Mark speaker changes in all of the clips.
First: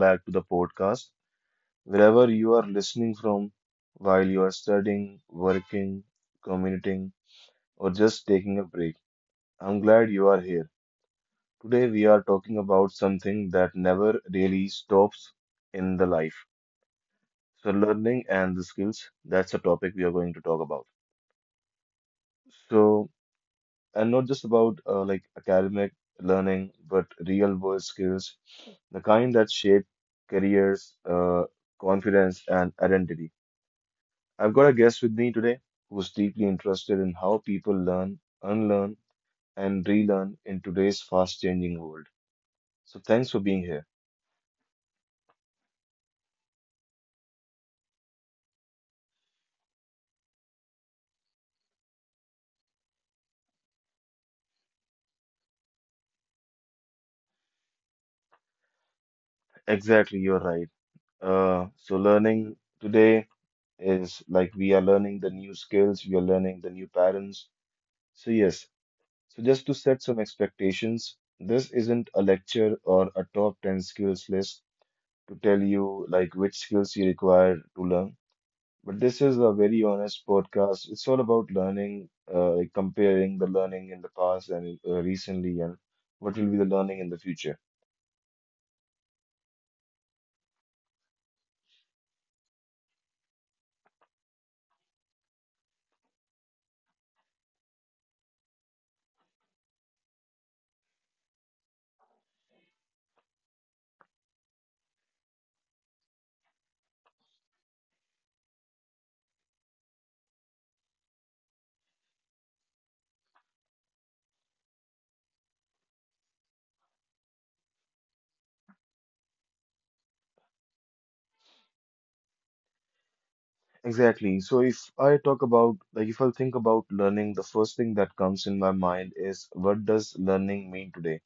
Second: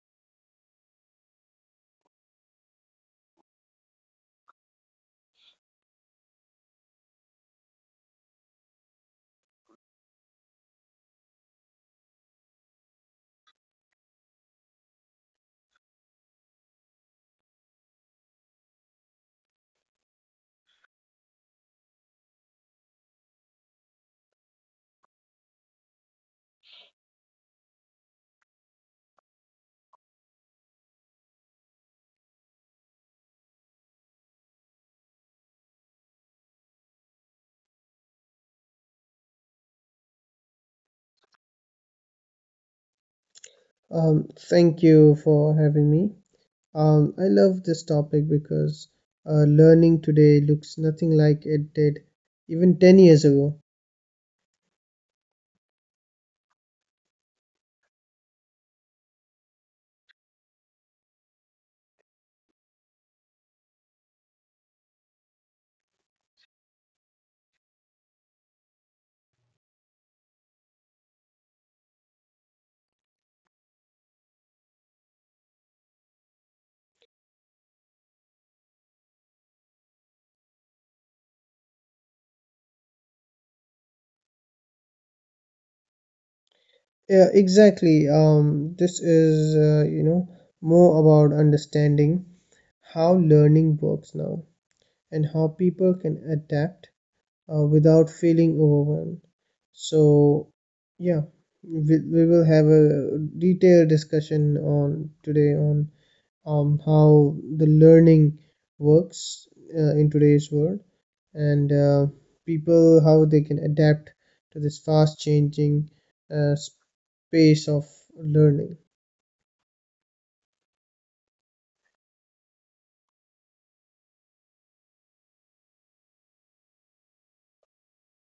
Speaker 1: back to the podcast. Wherever you are listening from, while you are studying, working, commuting, or just taking a break, I'm glad you are here. Today, we are talking about something that never really stops in the life. So, learning and the skills, that's the topic we are going to talk about. So, and not just about like academic learning, but real world skills, the kind that shape careers, confidence, and identity. I've got a guest with me today who's deeply interested in how people learn, unlearn, and relearn in today's fast changing world. So thanks for being here.
Speaker 2: Thank you for having me. I love this topic because learning today looks nothing like it did even 10 years ago.
Speaker 1: Exactly, you're right. So learning today is like we are learning the new skills, we are learning the new patterns. So yes, so, just to set some expectations, this isn't a lecture or a top 10 skills list to tell you like which skills you require to learn. But this is a very honest podcast. It's all about learning, like comparing the learning in the past and recently, and what will be the learning in the future.
Speaker 2: Yeah, exactly. You know, more about understanding how learning works now and how people can adapt without feeling overwhelmed. So, yeah, we will have a detailed discussion on today on how the learning works in today's world, and people, how they can adapt to this fast changing space of learning.
Speaker 1: Exactly. So if I talk about, like, if I think about learning, the first thing that comes in my mind is what does learning mean today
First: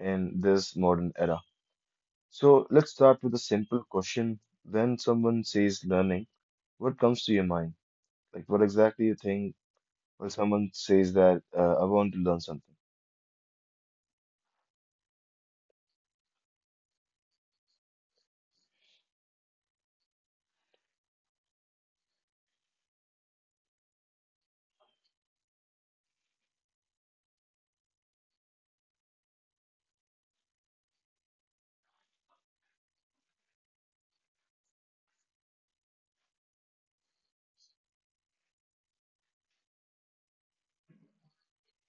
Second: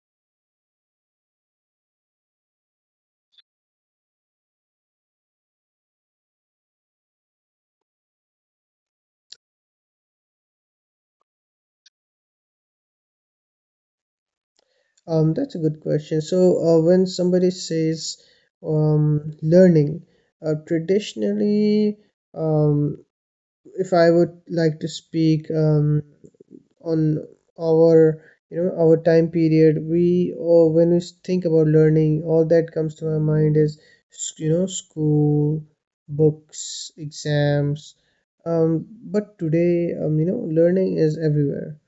Speaker 1: in this modern era? So let's start with a simple question. When someone says learning, what comes to your mind? Like what exactly you think when someone says that I want to learn something?
Speaker 2: That's a good question. So when somebody says, learning, traditionally, um, if I would like to speak, on our, you know, our time period, we, or when we think about learning, all that comes to my mind is, you know, school, books, exams. But today, you know, learning is everywhere.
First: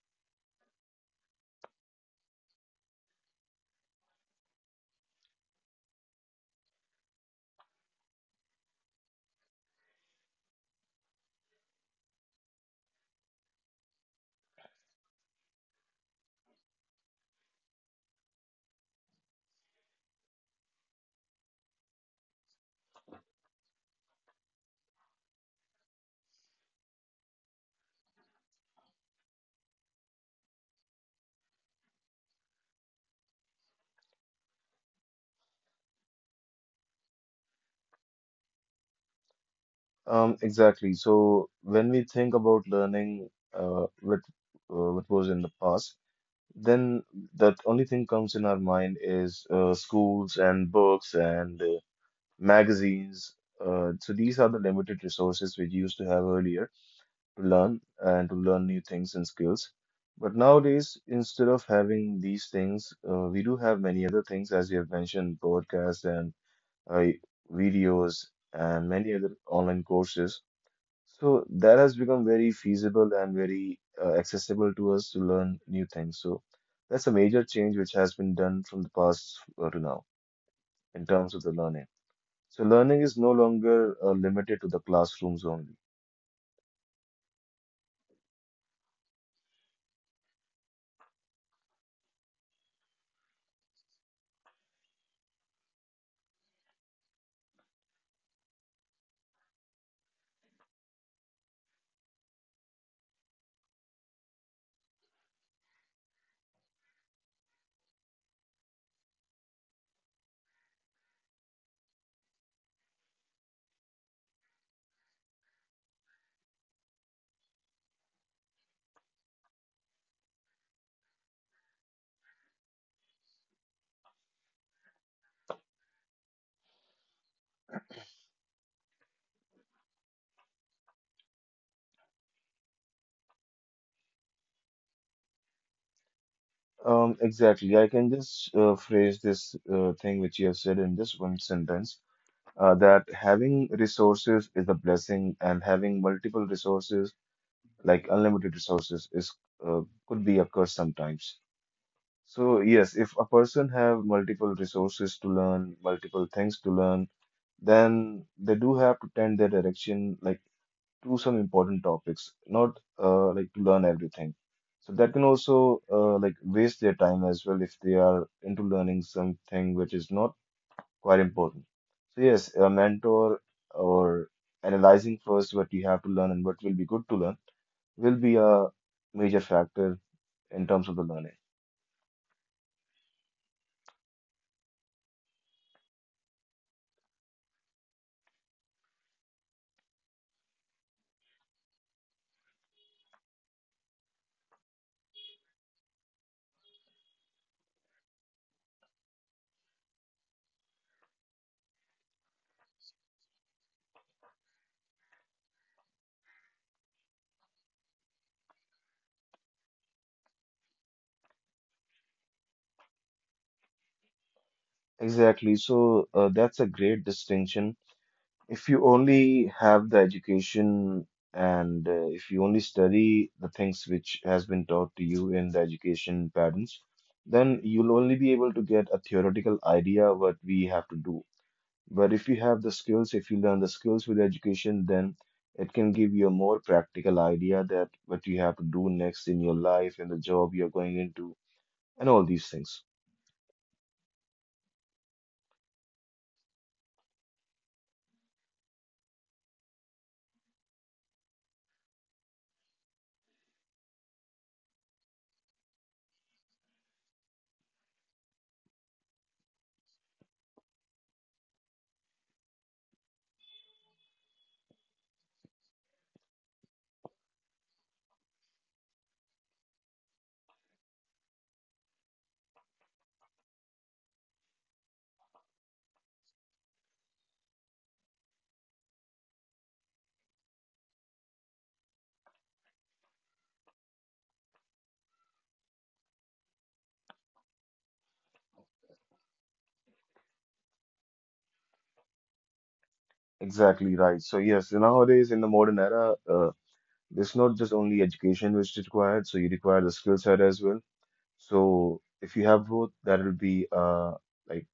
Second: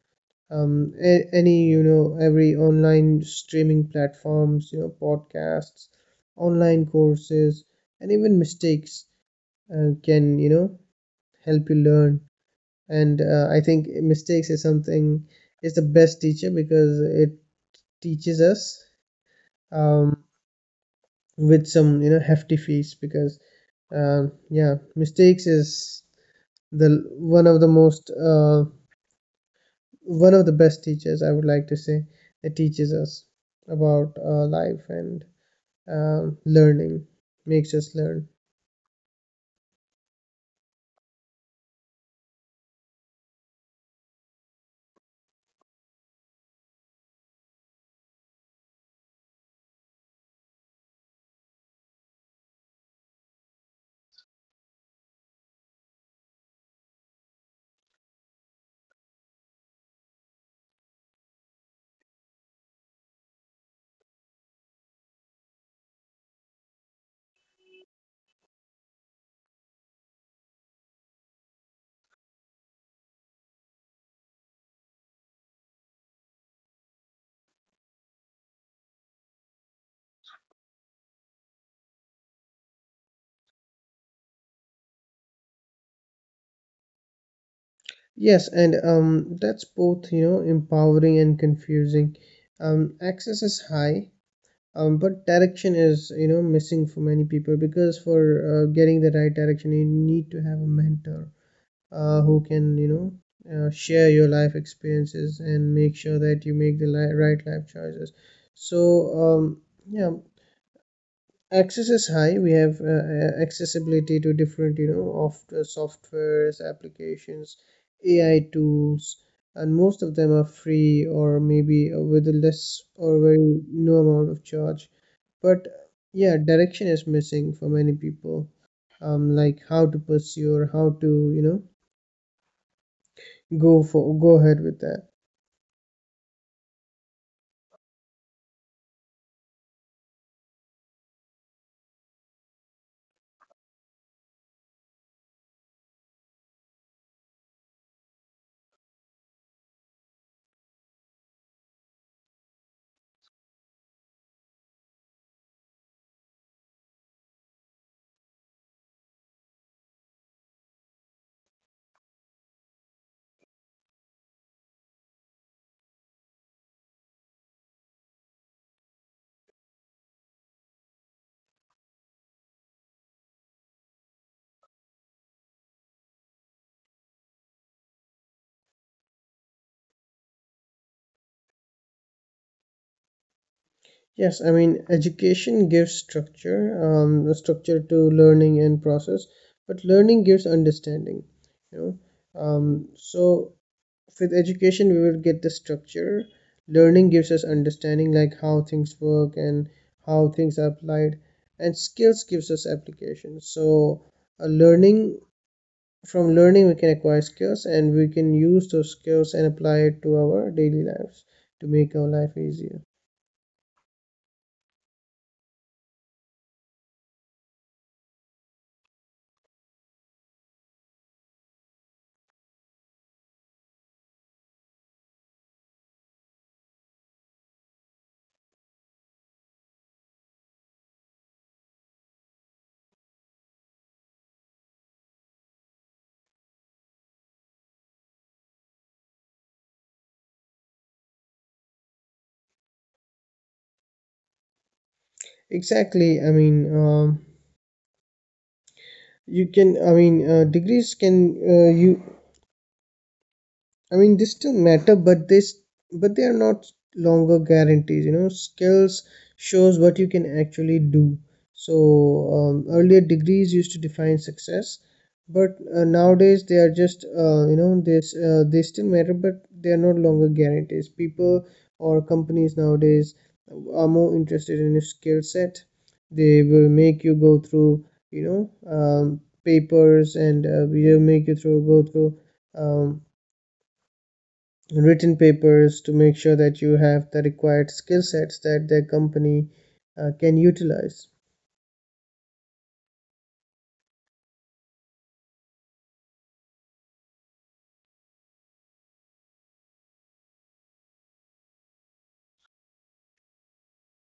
Speaker 2: Any, you know, every online streaming platforms, you know, podcasts, online courses, and even mistakes can, you know, help you learn. And I think mistakes is something, is the best teacher, because it teaches us, um, with some, you know, hefty fees. Because yeah, mistakes is the one of the most one of the best teachers, I would like to say. It teaches us about life, and learning makes us learn.
Speaker 1: Exactly. So when we think about learning, what was in the past, then that only thing comes in our mind is schools and books and magazines. So these are the limited resources we used to have earlier to learn and to learn new things and skills. But nowadays, instead of having these things, we do have many other things, as you have mentioned, podcasts and uh, videos and many other online courses. So that has become very feasible and very accessible to us to learn new things. So that's a major change which has been done from the past to now in terms of the learning. So learning is no longer limited to the classrooms only.
Speaker 2: Yes, and that's both, you know, empowering and confusing. Access is high, but direction is, you know, missing for many people, because for getting the right direction, you need to have a mentor who can, you know, share your life experiences and make sure that you make the right life choices. So, um, yeah, access is high. We have accessibility to different, you know, of softwares, applications, AI tools, and most of them are free or maybe with a less or very no amount of charge. But yeah, direction is missing for many people, um, like how to pursue, or how to, you know, go ahead with that.
Speaker 1: Exactly. I can just phrase this thing which you have said in this one sentence, that having resources is a blessing, and having multiple resources, like unlimited resources, is, uh, could be a curse sometimes. So yes, if a person have multiple resources to learn, multiple things to learn, then they do have to tend their direction, like to some important topics, not like to learn everything. So that can also like waste their time as well if they are into learning something which is not quite important. So yes, a mentor or analyzing first what you have to learn and what will be good to learn will be a major factor in terms of the learning.
Speaker 2: Yes, I mean, education gives structure, the structure to learning and process, but learning gives understanding, you know. So with education, we will get the structure. Learning gives us understanding, like how things work and how things are applied, and skills gives us application. So a learning from learning, we can acquire skills, and we can use those skills and apply it to our daily lives to make our life easier.
Speaker 1: Exactly. So that's a great distinction. If you only have the education and if you only study the things which has been taught to you in the education patterns, then you'll only be able to get a theoretical idea what we have to do. But if you have the skills, if you learn the skills with education, then it can give you a more practical idea that what you have to do next in your life, in the job you're going into, and all these things.
Speaker 2: Exactly. I mean, you can I mean degrees can you I mean, they still matter, but they are not longer guarantees. You know, skills shows what you can actually do. So earlier degrees used to define success, but nowadays they are just, you know this they still matter, but they are no longer guarantees. People or companies nowadays are more interested in your skill set. They will make you go through, you know, papers, and will make you through go through. Um, written papers to make sure that you have the required skill sets that their company can utilize.
Speaker 1: Exactly right. So yes, nowadays in the modern era, it's not just only education which is required, so you require the skill set as well. So if you have both, that will be uh, like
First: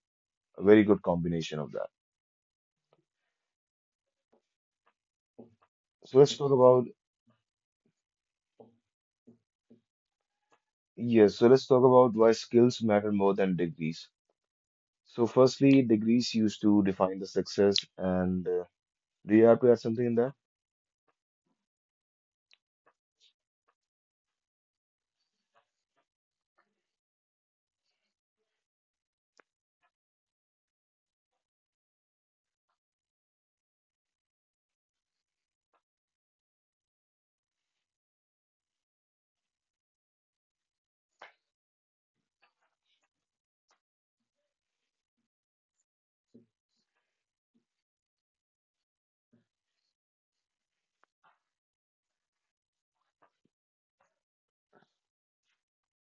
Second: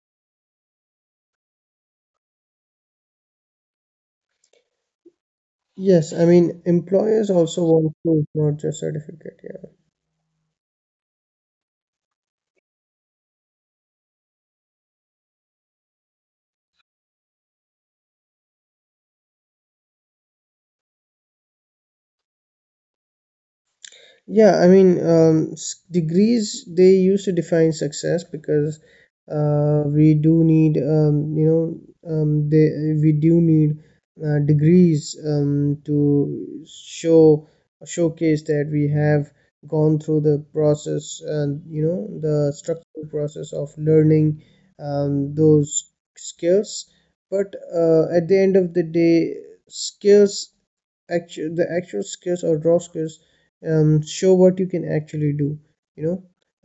Speaker 1: a very good combination of that.
Speaker 2: Yes,
Speaker 1: So
Speaker 2: I
Speaker 1: let's talk
Speaker 2: mean,
Speaker 1: about,
Speaker 2: employers also want proof, not just certificate. Yeah.
Speaker 1: yes, so let's talk about why skills matter more than degrees. So firstly, degrees used to define the success and do you have to add something in there?
Speaker 2: Yeah, I mean, degrees, they used to define success because we do need, you know, they, we do need degrees to showcase that we have gone through the process, and you know, the structural process of learning those skills. But at the end of the day, skills, the actual skills or raw skills, show what you can actually do, you know.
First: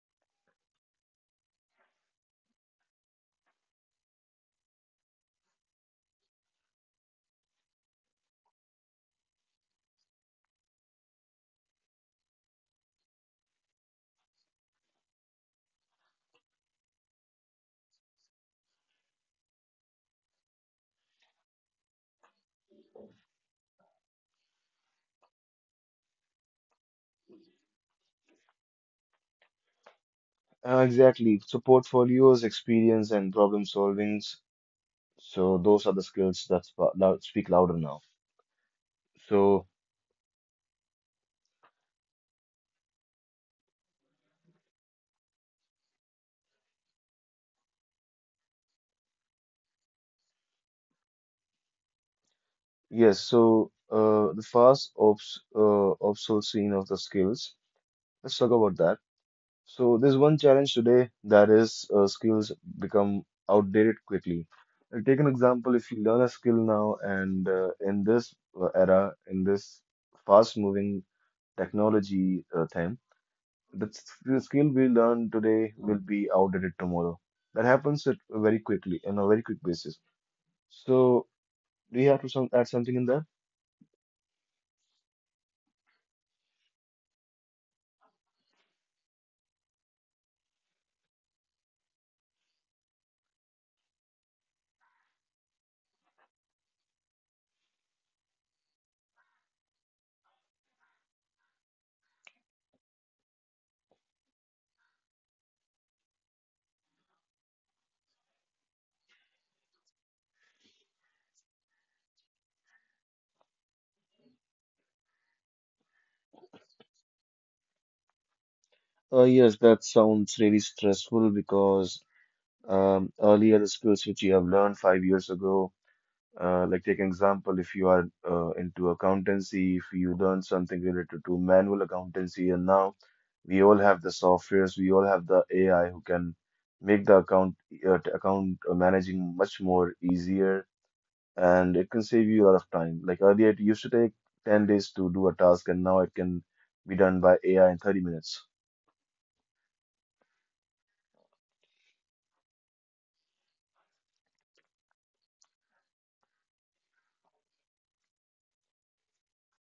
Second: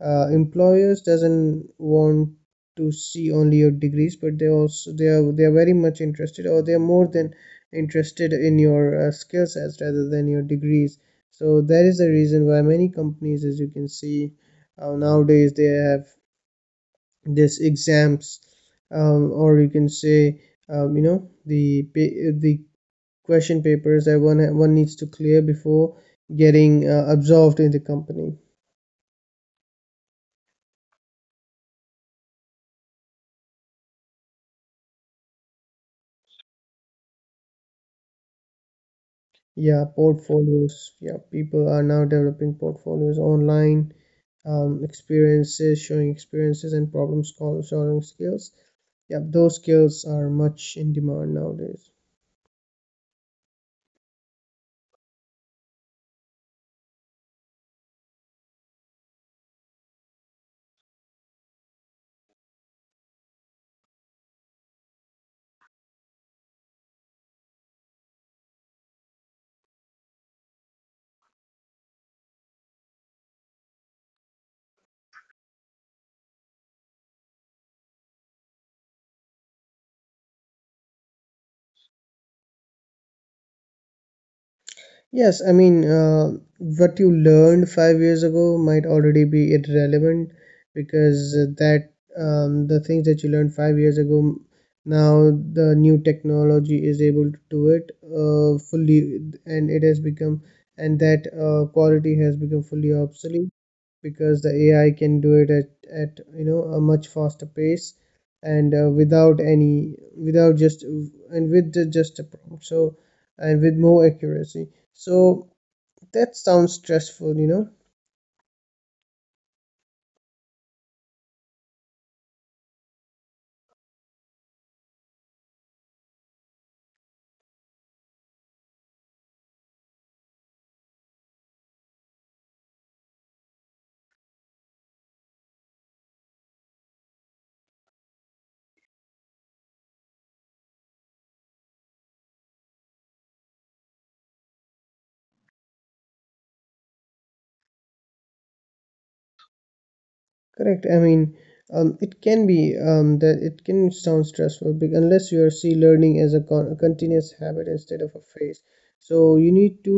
Speaker 2: Employers doesn't want to see only your degrees, but they are very much interested, or they are more than interested in your skill sets rather than your degrees. So that is the reason why many companies, as you can see, nowadays they have this exams, or you can say, you know, the the question papers that one needs to clear before getting absorbed in the company.
Speaker 1: Exactly. So portfolios, experience, and problem solvings. So those are the skills that speak louder now.
Speaker 2: Yeah,
Speaker 1: So
Speaker 2: portfolios. Yeah, people are now developing portfolios online, experiences, showing experiences, and solving skills. Yeah, those skills are much in demand nowadays.
Speaker 1: yes, so the fast obsolescence of the skills. Let's talk about that. So there's one challenge today that is skills become outdated quickly. Take an example. If you learn a skill now, and in this era, in this fast-moving technology time, the skill we learn today will be outdated tomorrow. That happens at very quickly on a very quick basis. So do you have to some add something in that?
Speaker 2: Yes, I mean, what you learned 5 years ago might already be irrelevant, because that the things that you learned 5 years ago, now the new technology is able to do it fully, and it has become, and that quality has become fully obsolete, because the AI can do it at, you know, a much faster pace, and without any without just and with the, just a prompt, so, and with more accuracy. So that sounds stressful, you know.
Speaker 1: Yes, that sounds really stressful because earlier the skills which you have learned 5 years ago, like take an example, if you are into accountancy, if you learn something related to manual accountancy, and now we all have the softwares, we all have the AI who can make the account managing much more easier, and it can save you a lot of time. Like earlier, it used to take 10 days to do a task, and now it can be done by AI in 30 minutes.
Speaker 2: Correct, I mean, it can be, that it can sound stressful, unless you are see learning as a, a continuous habit instead of a phase. So you need to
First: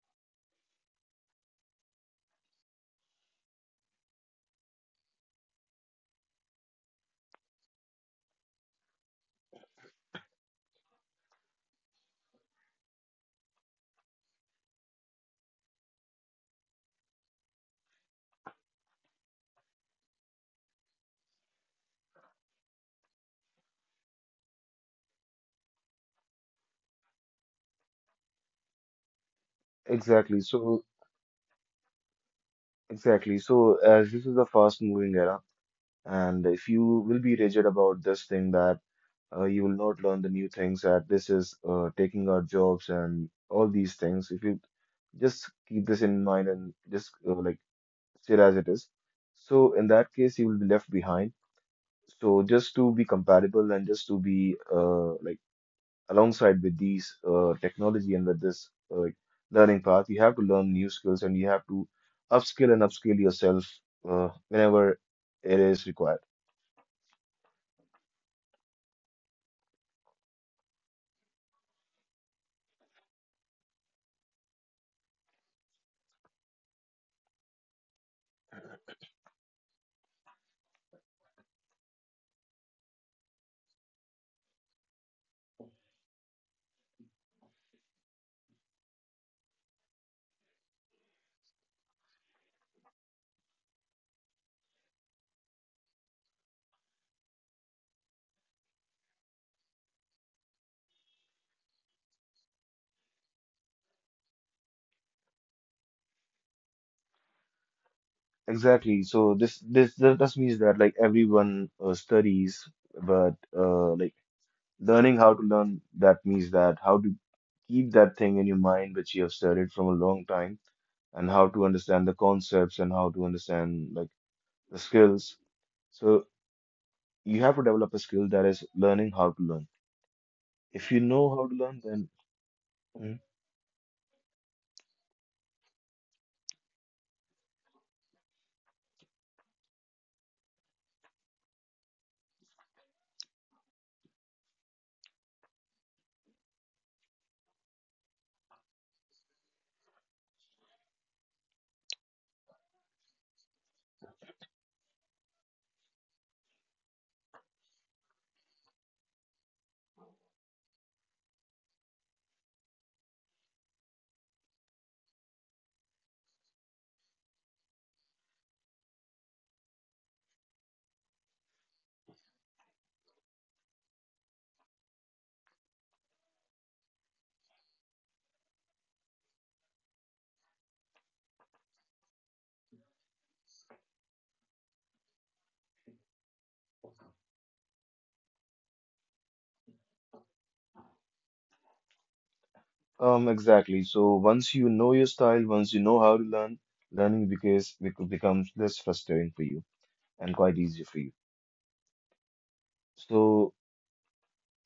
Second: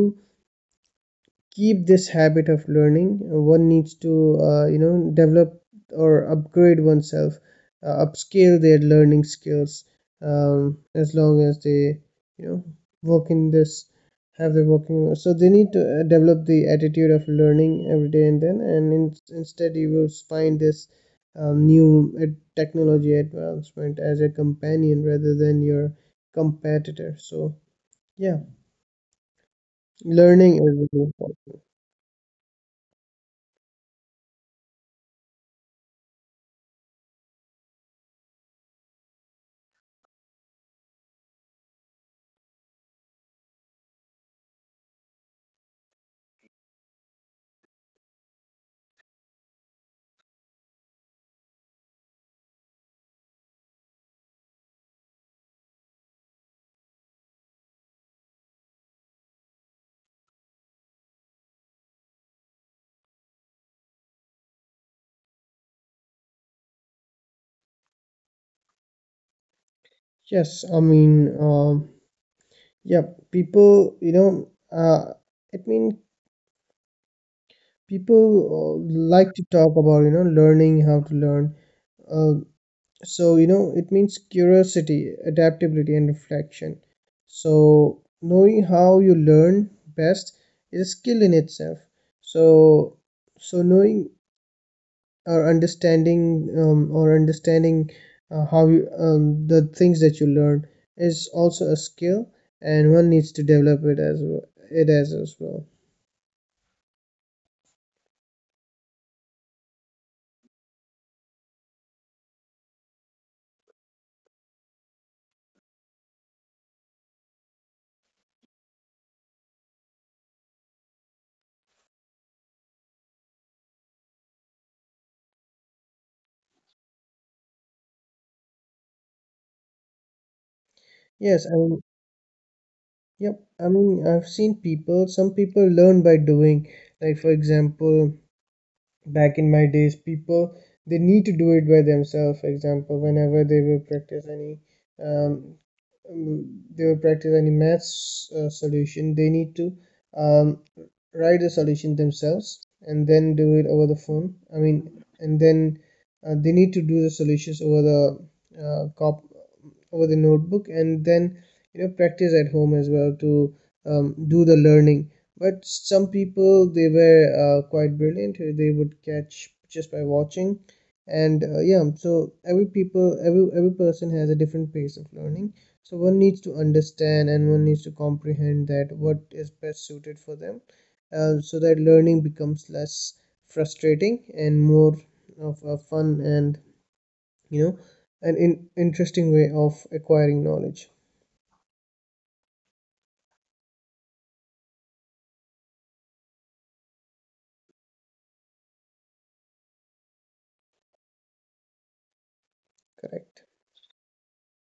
Speaker 2: keep this habit of learning. One needs to, you know, develop or upgrade oneself, upscale their learning skills, as long as they, you know, work in this, have their working. So they need to develop the attitude of learning every day. And instead you will find this new technology advancement as a companion rather than your competitor. So yeah,
Speaker 1: Exactly.
Speaker 2: learning is
Speaker 1: So
Speaker 2: really important.
Speaker 1: Exactly. So, as this is a fast-moving era, and if you will be rigid about this thing that you will not learn the new things, that this is taking our jobs and all these things, if you just keep this in mind and just like sit as it is. So, in that case, you will be left behind. So, just to be compatible and just to be like alongside with these technology and with this uh, learning path, you have to learn new skills and you have to upskill and upskill yourself whenever it is required.
Speaker 2: Yes, I mean, yeah, people, you know, uh, I mean, people like to talk about, you know, learning how to learn. Uh, so, you know, it means curiosity, adaptability, and reflection. So, knowing how you learn best is a skill in itself. So, so knowing or understanding how you, the things that you learn is also a skill, and one needs to develop it as well. it as as well
Speaker 1: Exactly. So this means that like everyone studies, but like learning how to learn, that means that how to keep that thing in your mind which you have studied from a long time and how to understand the concepts and how to understand like the skills. So you have to develop a skill that is learning how to learn. If you know
Speaker 2: yes,
Speaker 1: how to
Speaker 2: I
Speaker 1: learn,
Speaker 2: mean,
Speaker 1: then, mhm,
Speaker 2: yep, I mean, I've seen people, some people learn by doing. Like for example, back in my days, people, they need to do it by themselves. For example, whenever they will um, practice any maths solution, they need to um, write the solution themselves and then do it over the phone, I mean, and then they need to do the solutions over the cop over the notebook, and then, you know, practice at home as well to do the learning. But some people, they were quite brilliant. They would catch just by watching, and yeah. So every people, every person has a different pace of learning. So one needs to understand and one needs to comprehend that what is best suited for them, so that learning becomes less frustrating and more of a fun and, you know, an interesting way of acquiring knowledge.
Speaker 1: um, exactly. So once you know your style, once you know how to learn, learning because becomes less frustrating for you and quite easy for you.
Speaker 2: Correct.
Speaker 1: So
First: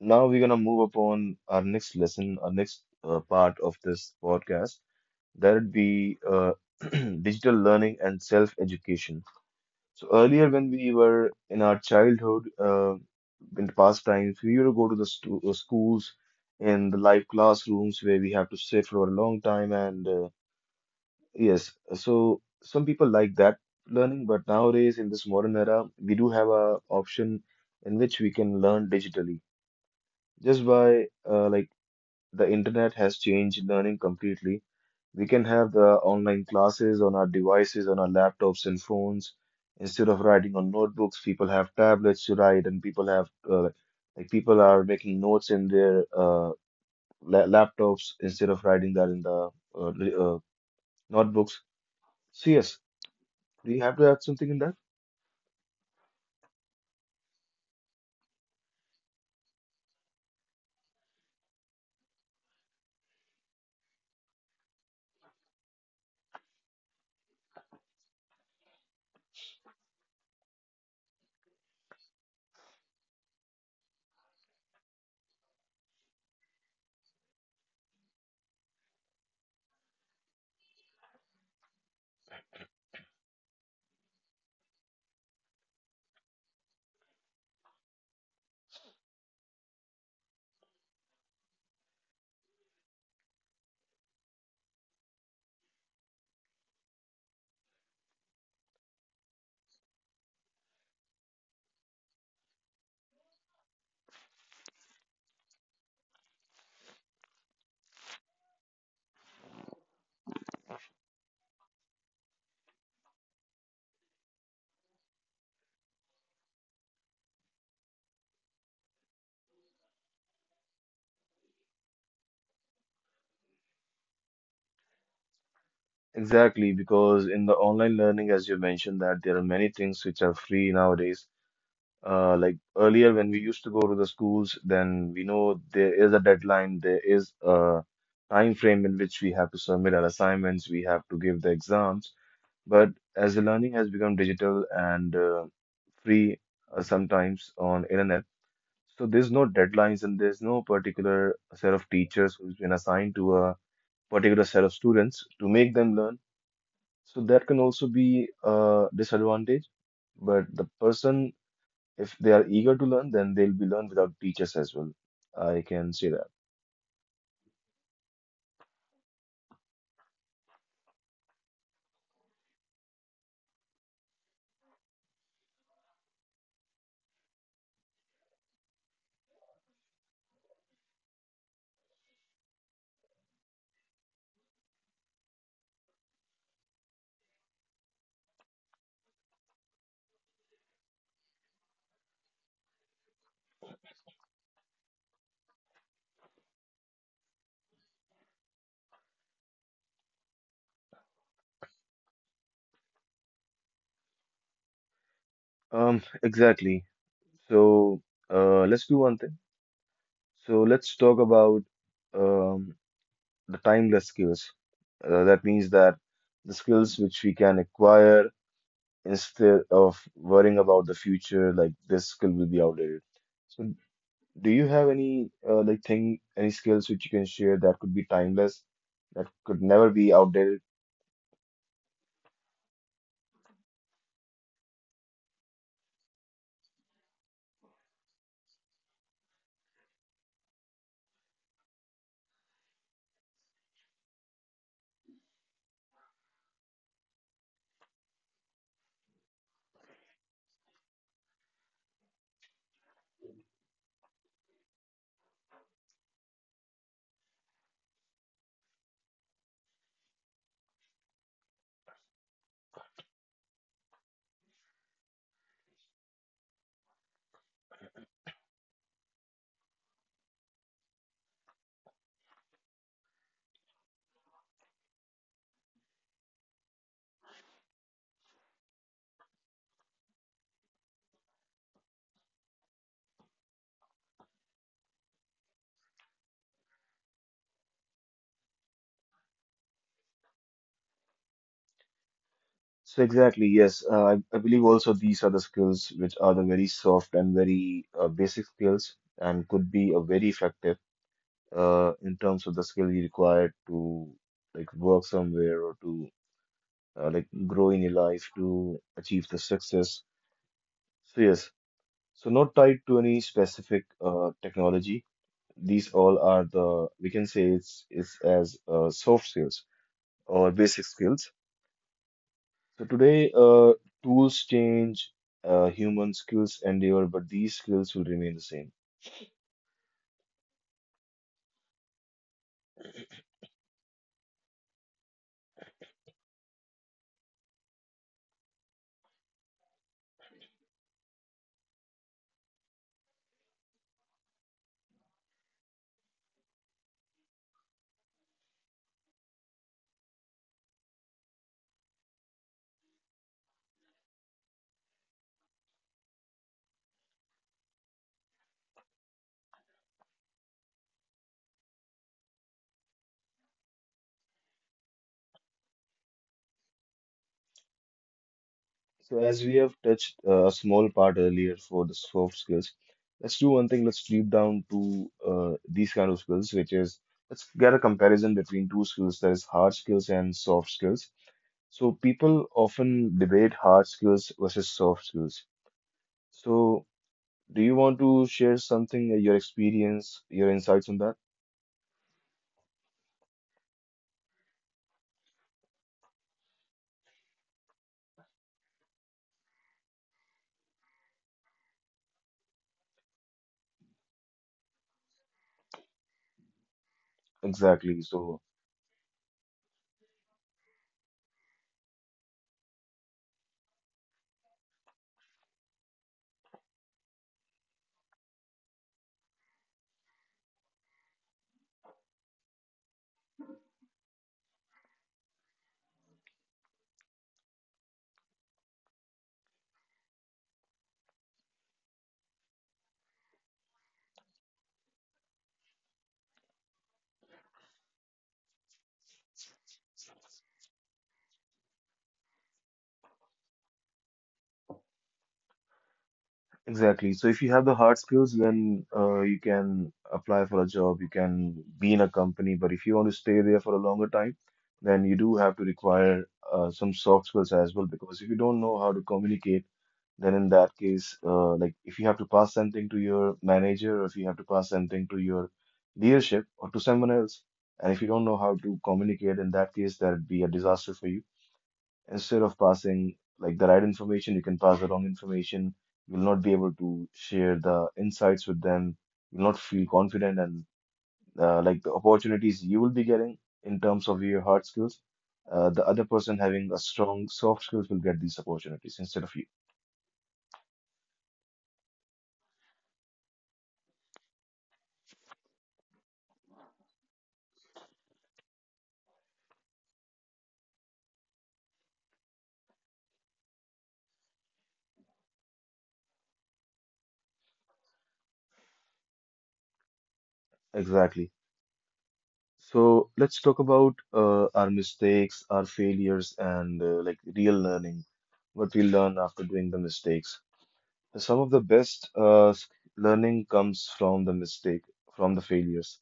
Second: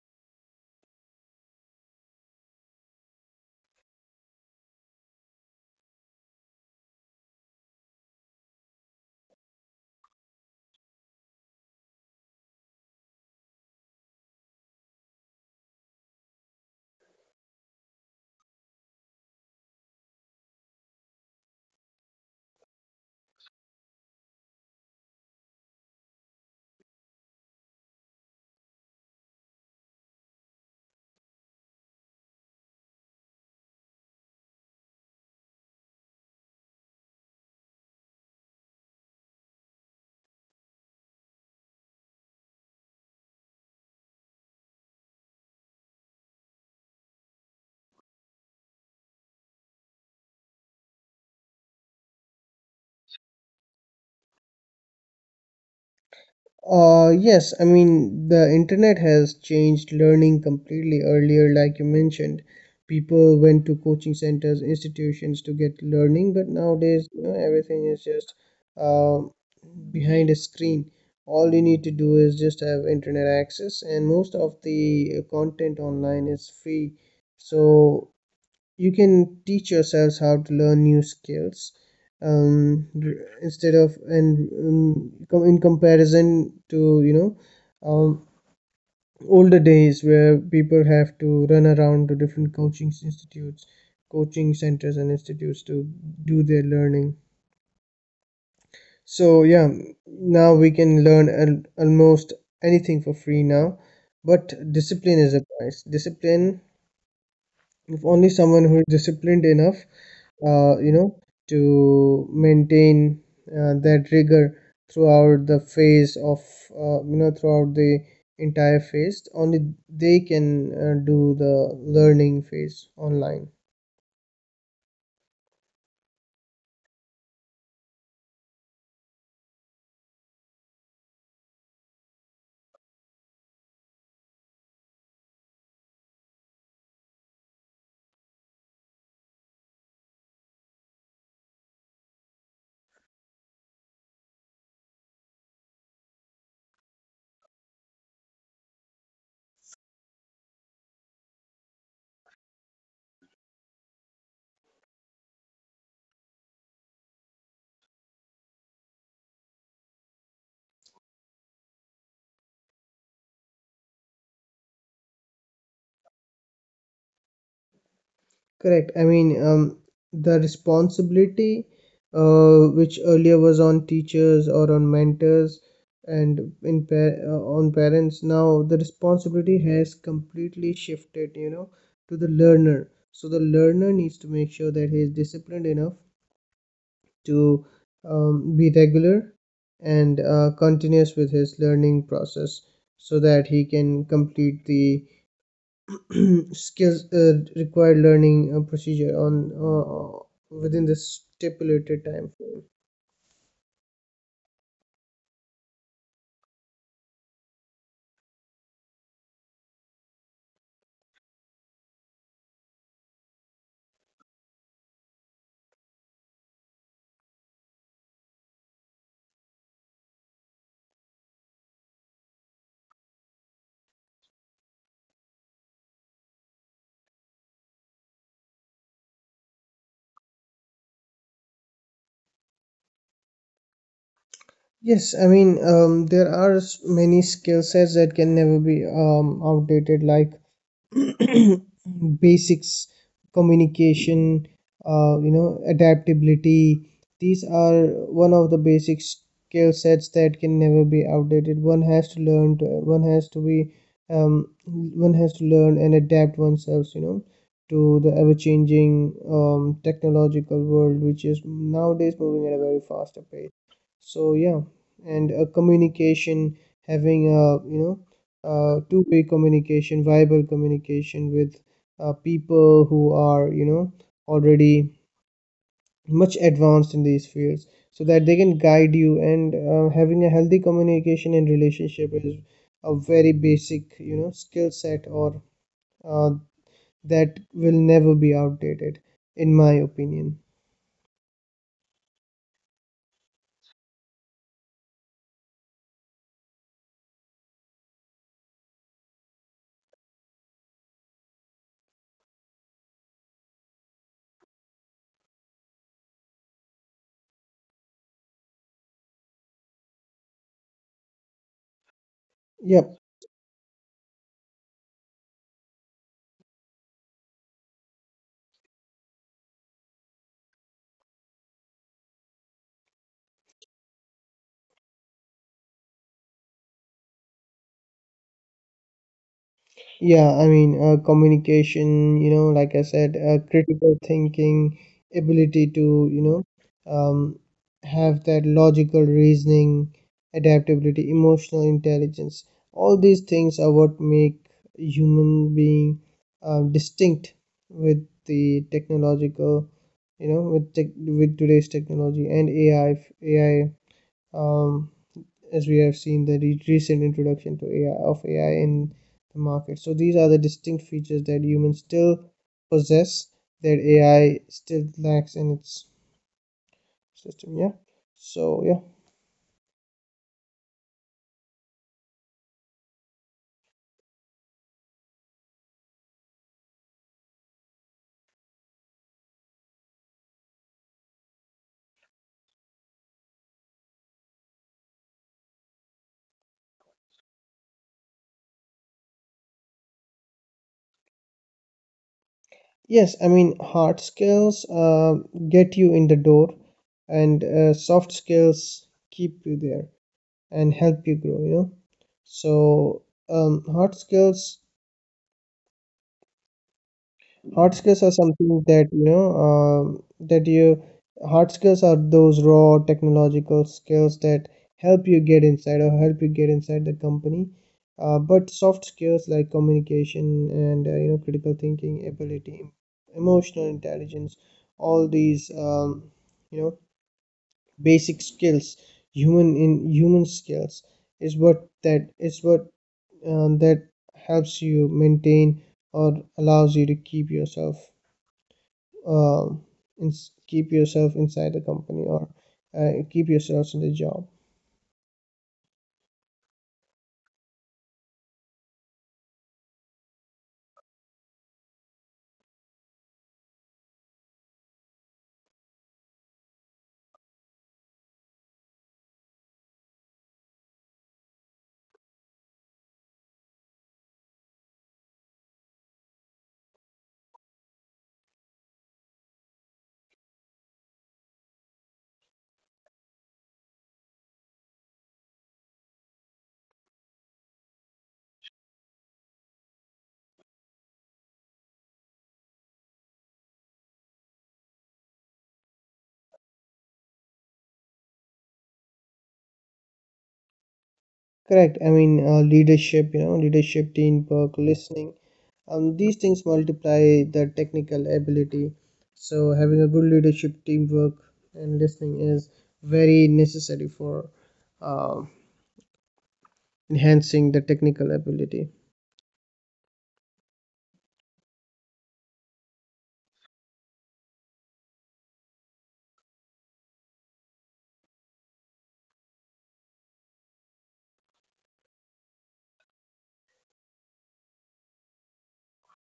Speaker 1: now we're gonna move upon our next lesson, our next part of this podcast. That would be digital learning and self-education. So earlier, when we were in our childhood, in the past times, we would go to the stu schools in the live classrooms where we have to sit for a long time. And yes, so some people like that learning, but nowadays in this modern era, we do have a option in which we can learn digitally just by like, the internet has changed learning completely. We can have the online classes on our devices, on our laptops and phones. Instead of writing on notebooks, people have tablets to write, and people have like people are making notes in their laptops instead of writing that in the uh, li- uh, notebooks. So yes, we have to add something in that.
Speaker 2: Yes, I mean, the internet has changed learning completely. Earlier, like you mentioned, people went to coaching centers, institutions to get learning, but nowadays, you know, everything is just uh, behind a screen. All you need to do is just have internet access, and most of the content online is free. So you can teach yourselves how to learn new skills, r- instead of and com- in comparison to, you know, um, older days where people have to run around to different coaching centers and institutes to do their learning. So yeah, now we can learn almost anything for free now. But discipline is a price. Discipline If only someone who is disciplined enough, you know, to maintain that rigor throughout the phase of, you know throughout the entire phase only, they can do the learning phase online.
Speaker 1: Exactly, because in the online learning, as you mentioned, that there are many things which are free nowadays. Like earlier when we used to go to the schools, then we know there is a deadline, there is a time frame in which we have to submit our assignments, we have to give the exams. But as the learning has become digital and free sometimes on internet, so there's no deadlines and there's no particular set of teachers who's been assigned to a particular set of students to make them learn. So that can also be a disadvantage. But the person, if they are eager to learn, then they'll be learned without teachers as well. I can say that.
Speaker 2: Correct. I mean, the responsibility which earlier was on teachers or on mentors and on parents, now the responsibility has completely shifted, you know, to the learner. So the learner needs to make sure that he is disciplined enough to be regular and continuous with his learning process, so that he can complete the skills required learning procedure on within the stipulated time frame.
Speaker 1: Exactly. So, let's do one thing. So let's talk about um, the timeless skills. That means that the skills which we can acquire instead of worrying about the future, like this skill will be outdated. So, do you have any like thing, any skills which you can share that could be timeless, that could never be outdated?
Speaker 2: Yes, I mean, there are many skill sets that can never be outdated, like basics, communication, you know, adaptability. These are one of the basic skill sets that can never be outdated. One has to be, one has to learn and adapt oneself, you know, to the ever changing technological world, which is nowadays moving at a very faster pace. So yeah. And communication, having a, you know, two-way communication, viable communication with people who are, you know, already much advanced in these fields so that they can guide you. And having a healthy communication and relationship is a very basic, you know, skill set or uh, that will never be outdated, in my opinion.
Speaker 1: So exactly, yes. I believe also these are the skills which are the very soft and very basic skills and could be a very effective in terms of the skill you require to like work somewhere or to like grow in your life to achieve the success. So yes, so not tied
Speaker 2: Yep.
Speaker 1: to any specific technology. These all are the, we can say it's as soft skills or basic skills. So today, tools change, human skills endure, but these skills will remain the same.
Speaker 2: Yeah, I mean, communication, you know, like I said, critical thinking, ability to, you know, um, have that logical reasoning, adaptability, emotional intelligence. All these things are what make human being distinct with the technological, you know, with today's technology and AI, AI, um, as we have seen the recent introduction to AI in the market. So these are the distinct features that humans still possess that AI still lacks in its system. Yeah. So yeah.
Speaker 1: So as we have touched a small part earlier for the soft skills, let's do one thing. Let's deep down to these kind of skills, which is let's get a comparison between two skills, that is hard skills and soft skills. So people often debate hard skills versus soft skills. So do you want to share something, your experience, your insights on that?
Speaker 2: Yes, I mean hard skills get you in the door, and soft skills keep you there and help you grow. You know. So um, hard skills Hard skills
Speaker 1: Exactly.
Speaker 2: are
Speaker 1: So
Speaker 2: something that you know that you hard skills are those raw technological skills that help you get inside the company. But soft skills like communication and you know critical thinking ability, emotional intelligence, all these you know basic skills, human skills is what that helps you maintain or allows you to keep yourself uh, keep yourself inside the company or keep yourselves in the job.
Speaker 1: Exactly. So if you have the hard skills, then you can apply for a job, you can be in a company. But if you want to stay there for a longer time, then you do have to require some soft skills as well. Because if you don't know how to communicate, then in that case, like if you have to pass something to your manager, or if you have to pass something to your leadership or to someone else, and if you don't know how to communicate, in that case, that'd be a disaster for you instead of passing like the right information, you can pass the wrong information. You'll not be able to share the insights with them. You'll not feel confident, and like the opportunities you will be getting in terms of your hard skills, the other person having a strong soft skills will get these opportunities instead of you.
Speaker 2: Correct. I mean, leadership, you know, leadership, teamwork, listening. These things multiply the technical ability. So having a good leadership, teamwork, and listening is very necessary for um enhancing the technical ability.
Speaker 1: Exactly. So let's talk about our mistakes, our failures, and like real learning, what we learn after doing the mistakes. Some of the best learning comes from the mistake, from the failures.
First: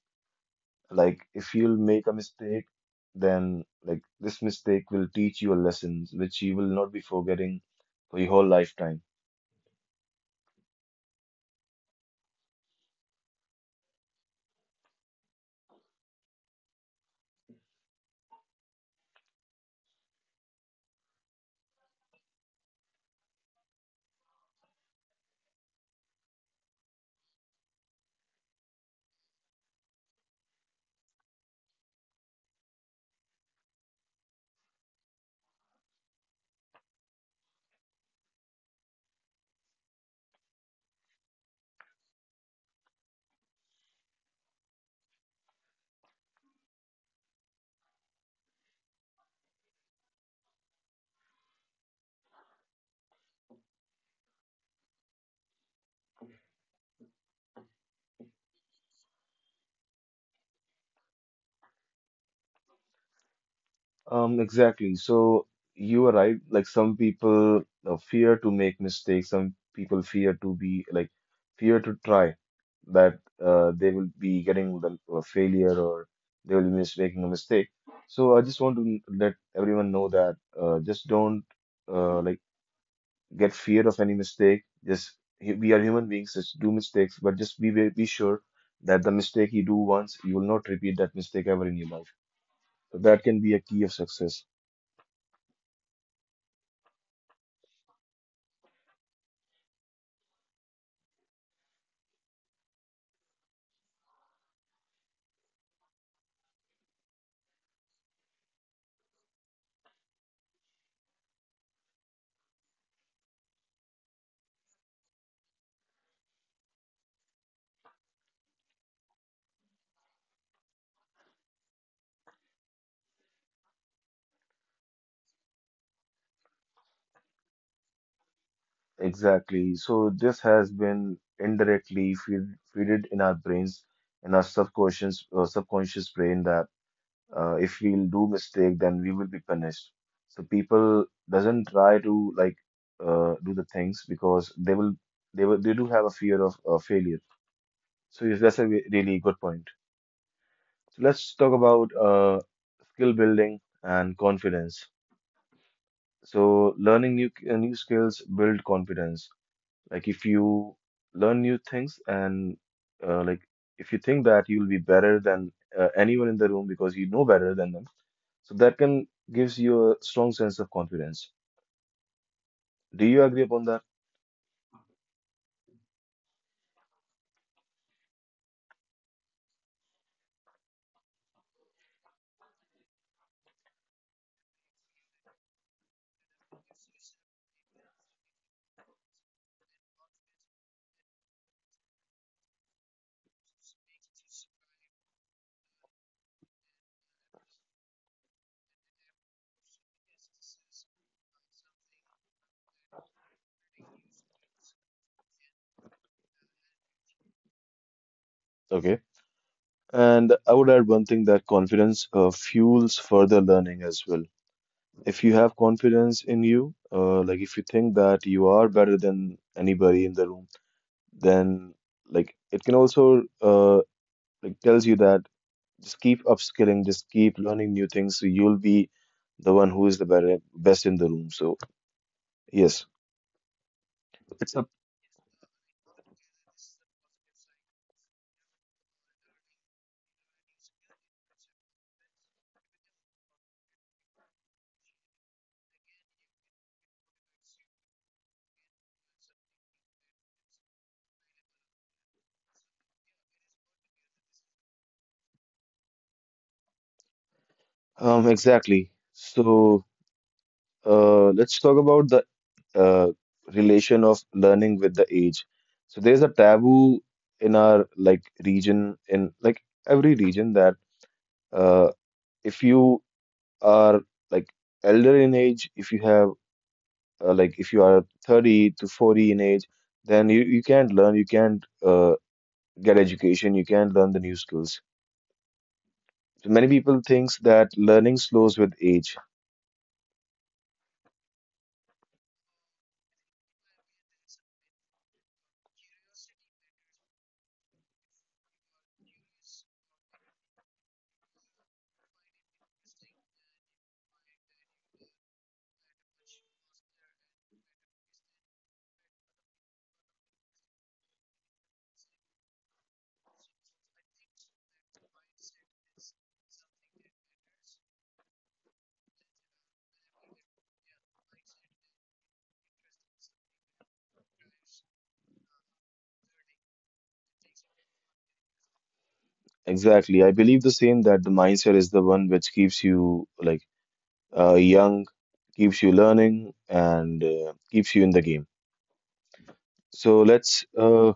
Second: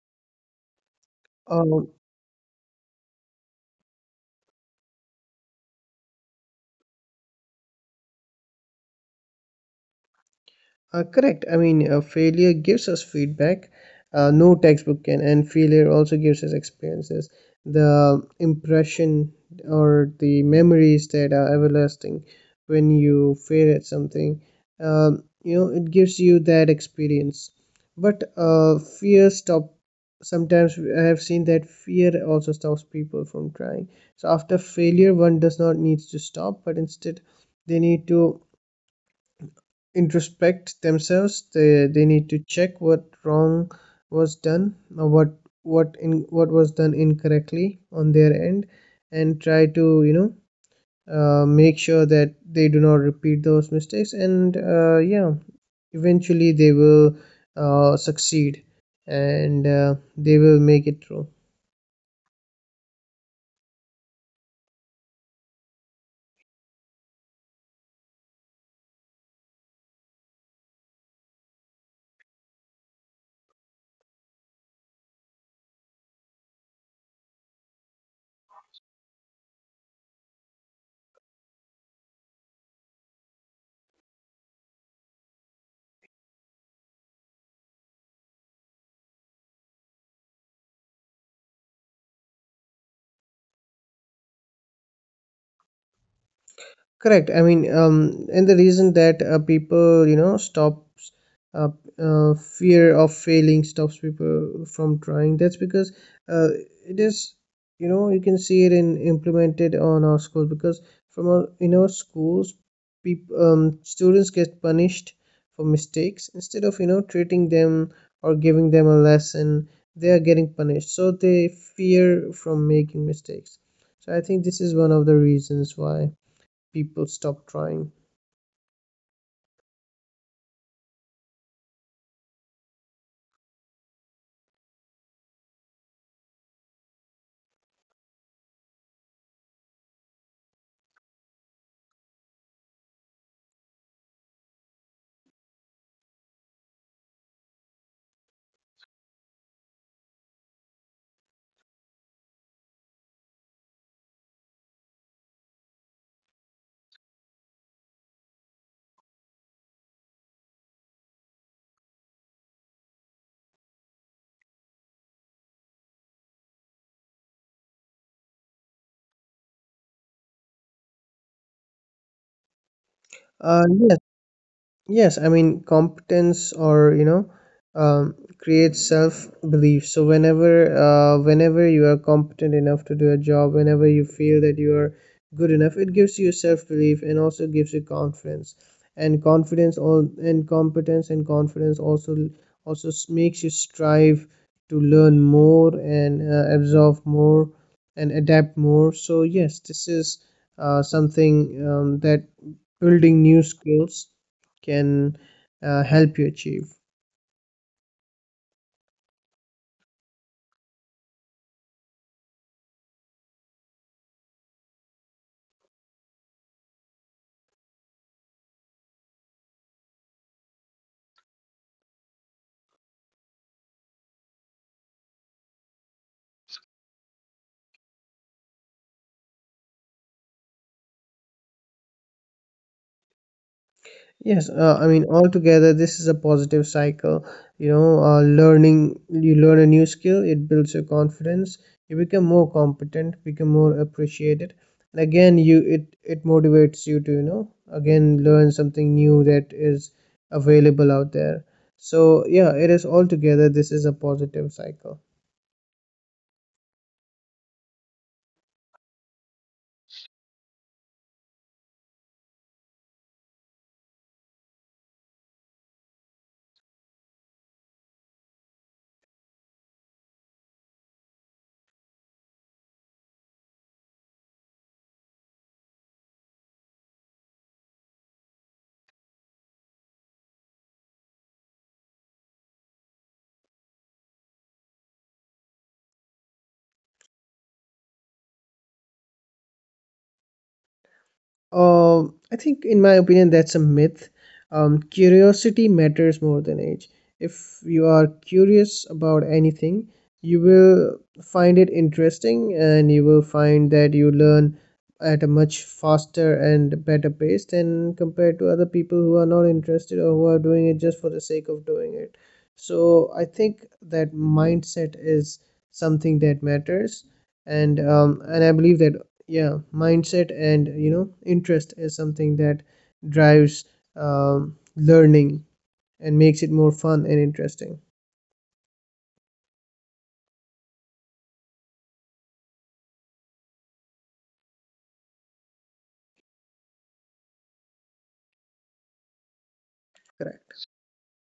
Speaker 1: Like if you'll
Speaker 2: Um,
Speaker 1: make a mistake, then like this mistake will teach you a lesson which you will not be forgetting for your whole lifetime.
Speaker 2: Correct. I mean, failure gives us feedback. No textbook can, and failure also gives us experiences, the impression or the memories that are everlasting when you fail at something. You know, it gives you that experience. But fear stop. Sometimes I have seen that fear also stops people from trying. So after failure, one does not need to stop, but instead they need to introspect themselves they need to check what wrong was done or what was done incorrectly on their end and try to, you know, make sure that they do not repeat those mistakes. And yeah, eventually they will succeed, and they will make it through.
Speaker 1: Exactly. So you are right. Like some people fear to make mistakes. Some people fear to be like fear to try that they will be getting the a failure or they will be mis making a mistake. So I just want to let everyone know that just don't like get fear of any mistake. Just we are human beings. Just do mistakes, but just be be sure that the mistake you do once, you will not repeat that mistake ever in your life. So that can be a key of success.
Speaker 2: Correct. I mean, and the reason that people, you know, stops, uh, fear of failing stops people from trying. That's because uh, it is, you know, you can see it in implemented on our schools because in our schools, people, students get punished for mistakes instead of, you know, treating them or giving them a lesson. They are getting punished, so they fear from making mistakes. So I think this is one of the reasons why people stop trying.
Speaker 1: Exactly. So this has been indirectly feeded in our brains, in our subconscious subconscious brain that if we'll do mistake, then we will be punished. So people doesn't try to like do the things because they will they will they do have a fear of failure. So yes, that's a really good point. So let's talk about skill building and confidence. So learning new new skills build confidence. Like if you learn new things and like if you think that you'll be better than anyone in the room because you know better than them, so that can gives you a strong sense of confidence. Do you agree
Speaker 2: Uh,
Speaker 1: upon that?
Speaker 2: yes, Yes, I mean competence or you know creates self belief. So whenever whenever you are competent enough to do a job, whenever you feel that you are good enough, it gives you self belief and also gives you confidence. And confidence all and competence and confidence also makes you strive to learn more and absorb more and adapt more. So yes, this is something that building new skills can help you achieve.
Speaker 1: Okay. And I would add one thing that confidence fuels further learning as well. If you have confidence in you, like if you think that you are better than anybody in the room, then like it can also like tells you that just keep upskilling, just keep learning new things. So you'll be the one who is the better, best in the room. So yes,
Speaker 2: Yes,
Speaker 1: it's up.
Speaker 2: I mean, altogether, this is a positive cycle. You know, learning, you learn a new skill, it builds your confidence, you become more competent, become more appreciated. And again, it motivates you to, you know, again, learn something new that is available out there. So, yeah, it is altogether, this is a positive cycle.
Speaker 1: Exactly. So let's talk about the uh, relation of learning with the age. So there's a taboo in our like region, in like every region that uh, if you are like elder in age, if you have like if you are 30 to 40 in age, then you can't learn, you can't get education, you can learn the new skills. So many people thinks that learning slows with age.
Speaker 2: I think, in my opinion, that's a myth. Curiosity matters more than age. If you are curious about anything, you will find it interesting and you will find that you learn at a much faster and better pace than compared to other people who are not interested or who are doing it just for the sake of doing it. So I think that mindset is something that matters, and I believe that yeah mindset and you know interest is something that drives learning and makes it more fun and interesting.
Speaker 1: Exactly. I believe the same that the mindset is the one which keeps you like young, keeps you learning, and keeps you in the game. So
Speaker 2: Correct.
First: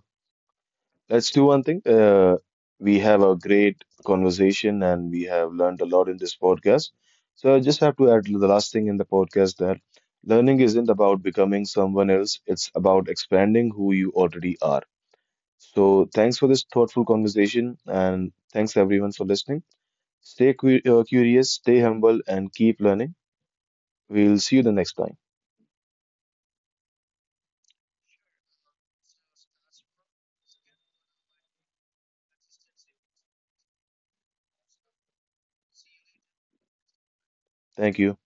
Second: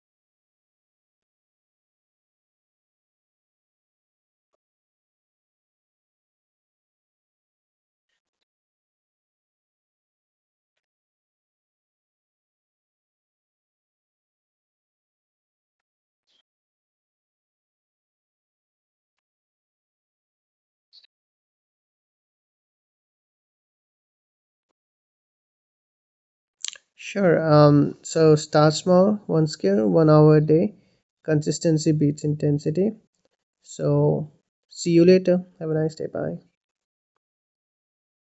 Speaker 1: let's do one thing. We have a great conversation and we have learned a lot in this podcast. So I just have to add the last thing in the podcast that learning isn't about becoming someone else. It's about expanding who you already are. So, thanks for this thoughtful conversation, and thanks everyone for listening. Stay curious, stay humble, and keep learning. We'll see you the next time.
Speaker 2: Sure. So start small, one skill, 1 hour a day. Consistency beats intensity. So see you later, have a nice day, bye.
Speaker 1: Thank you.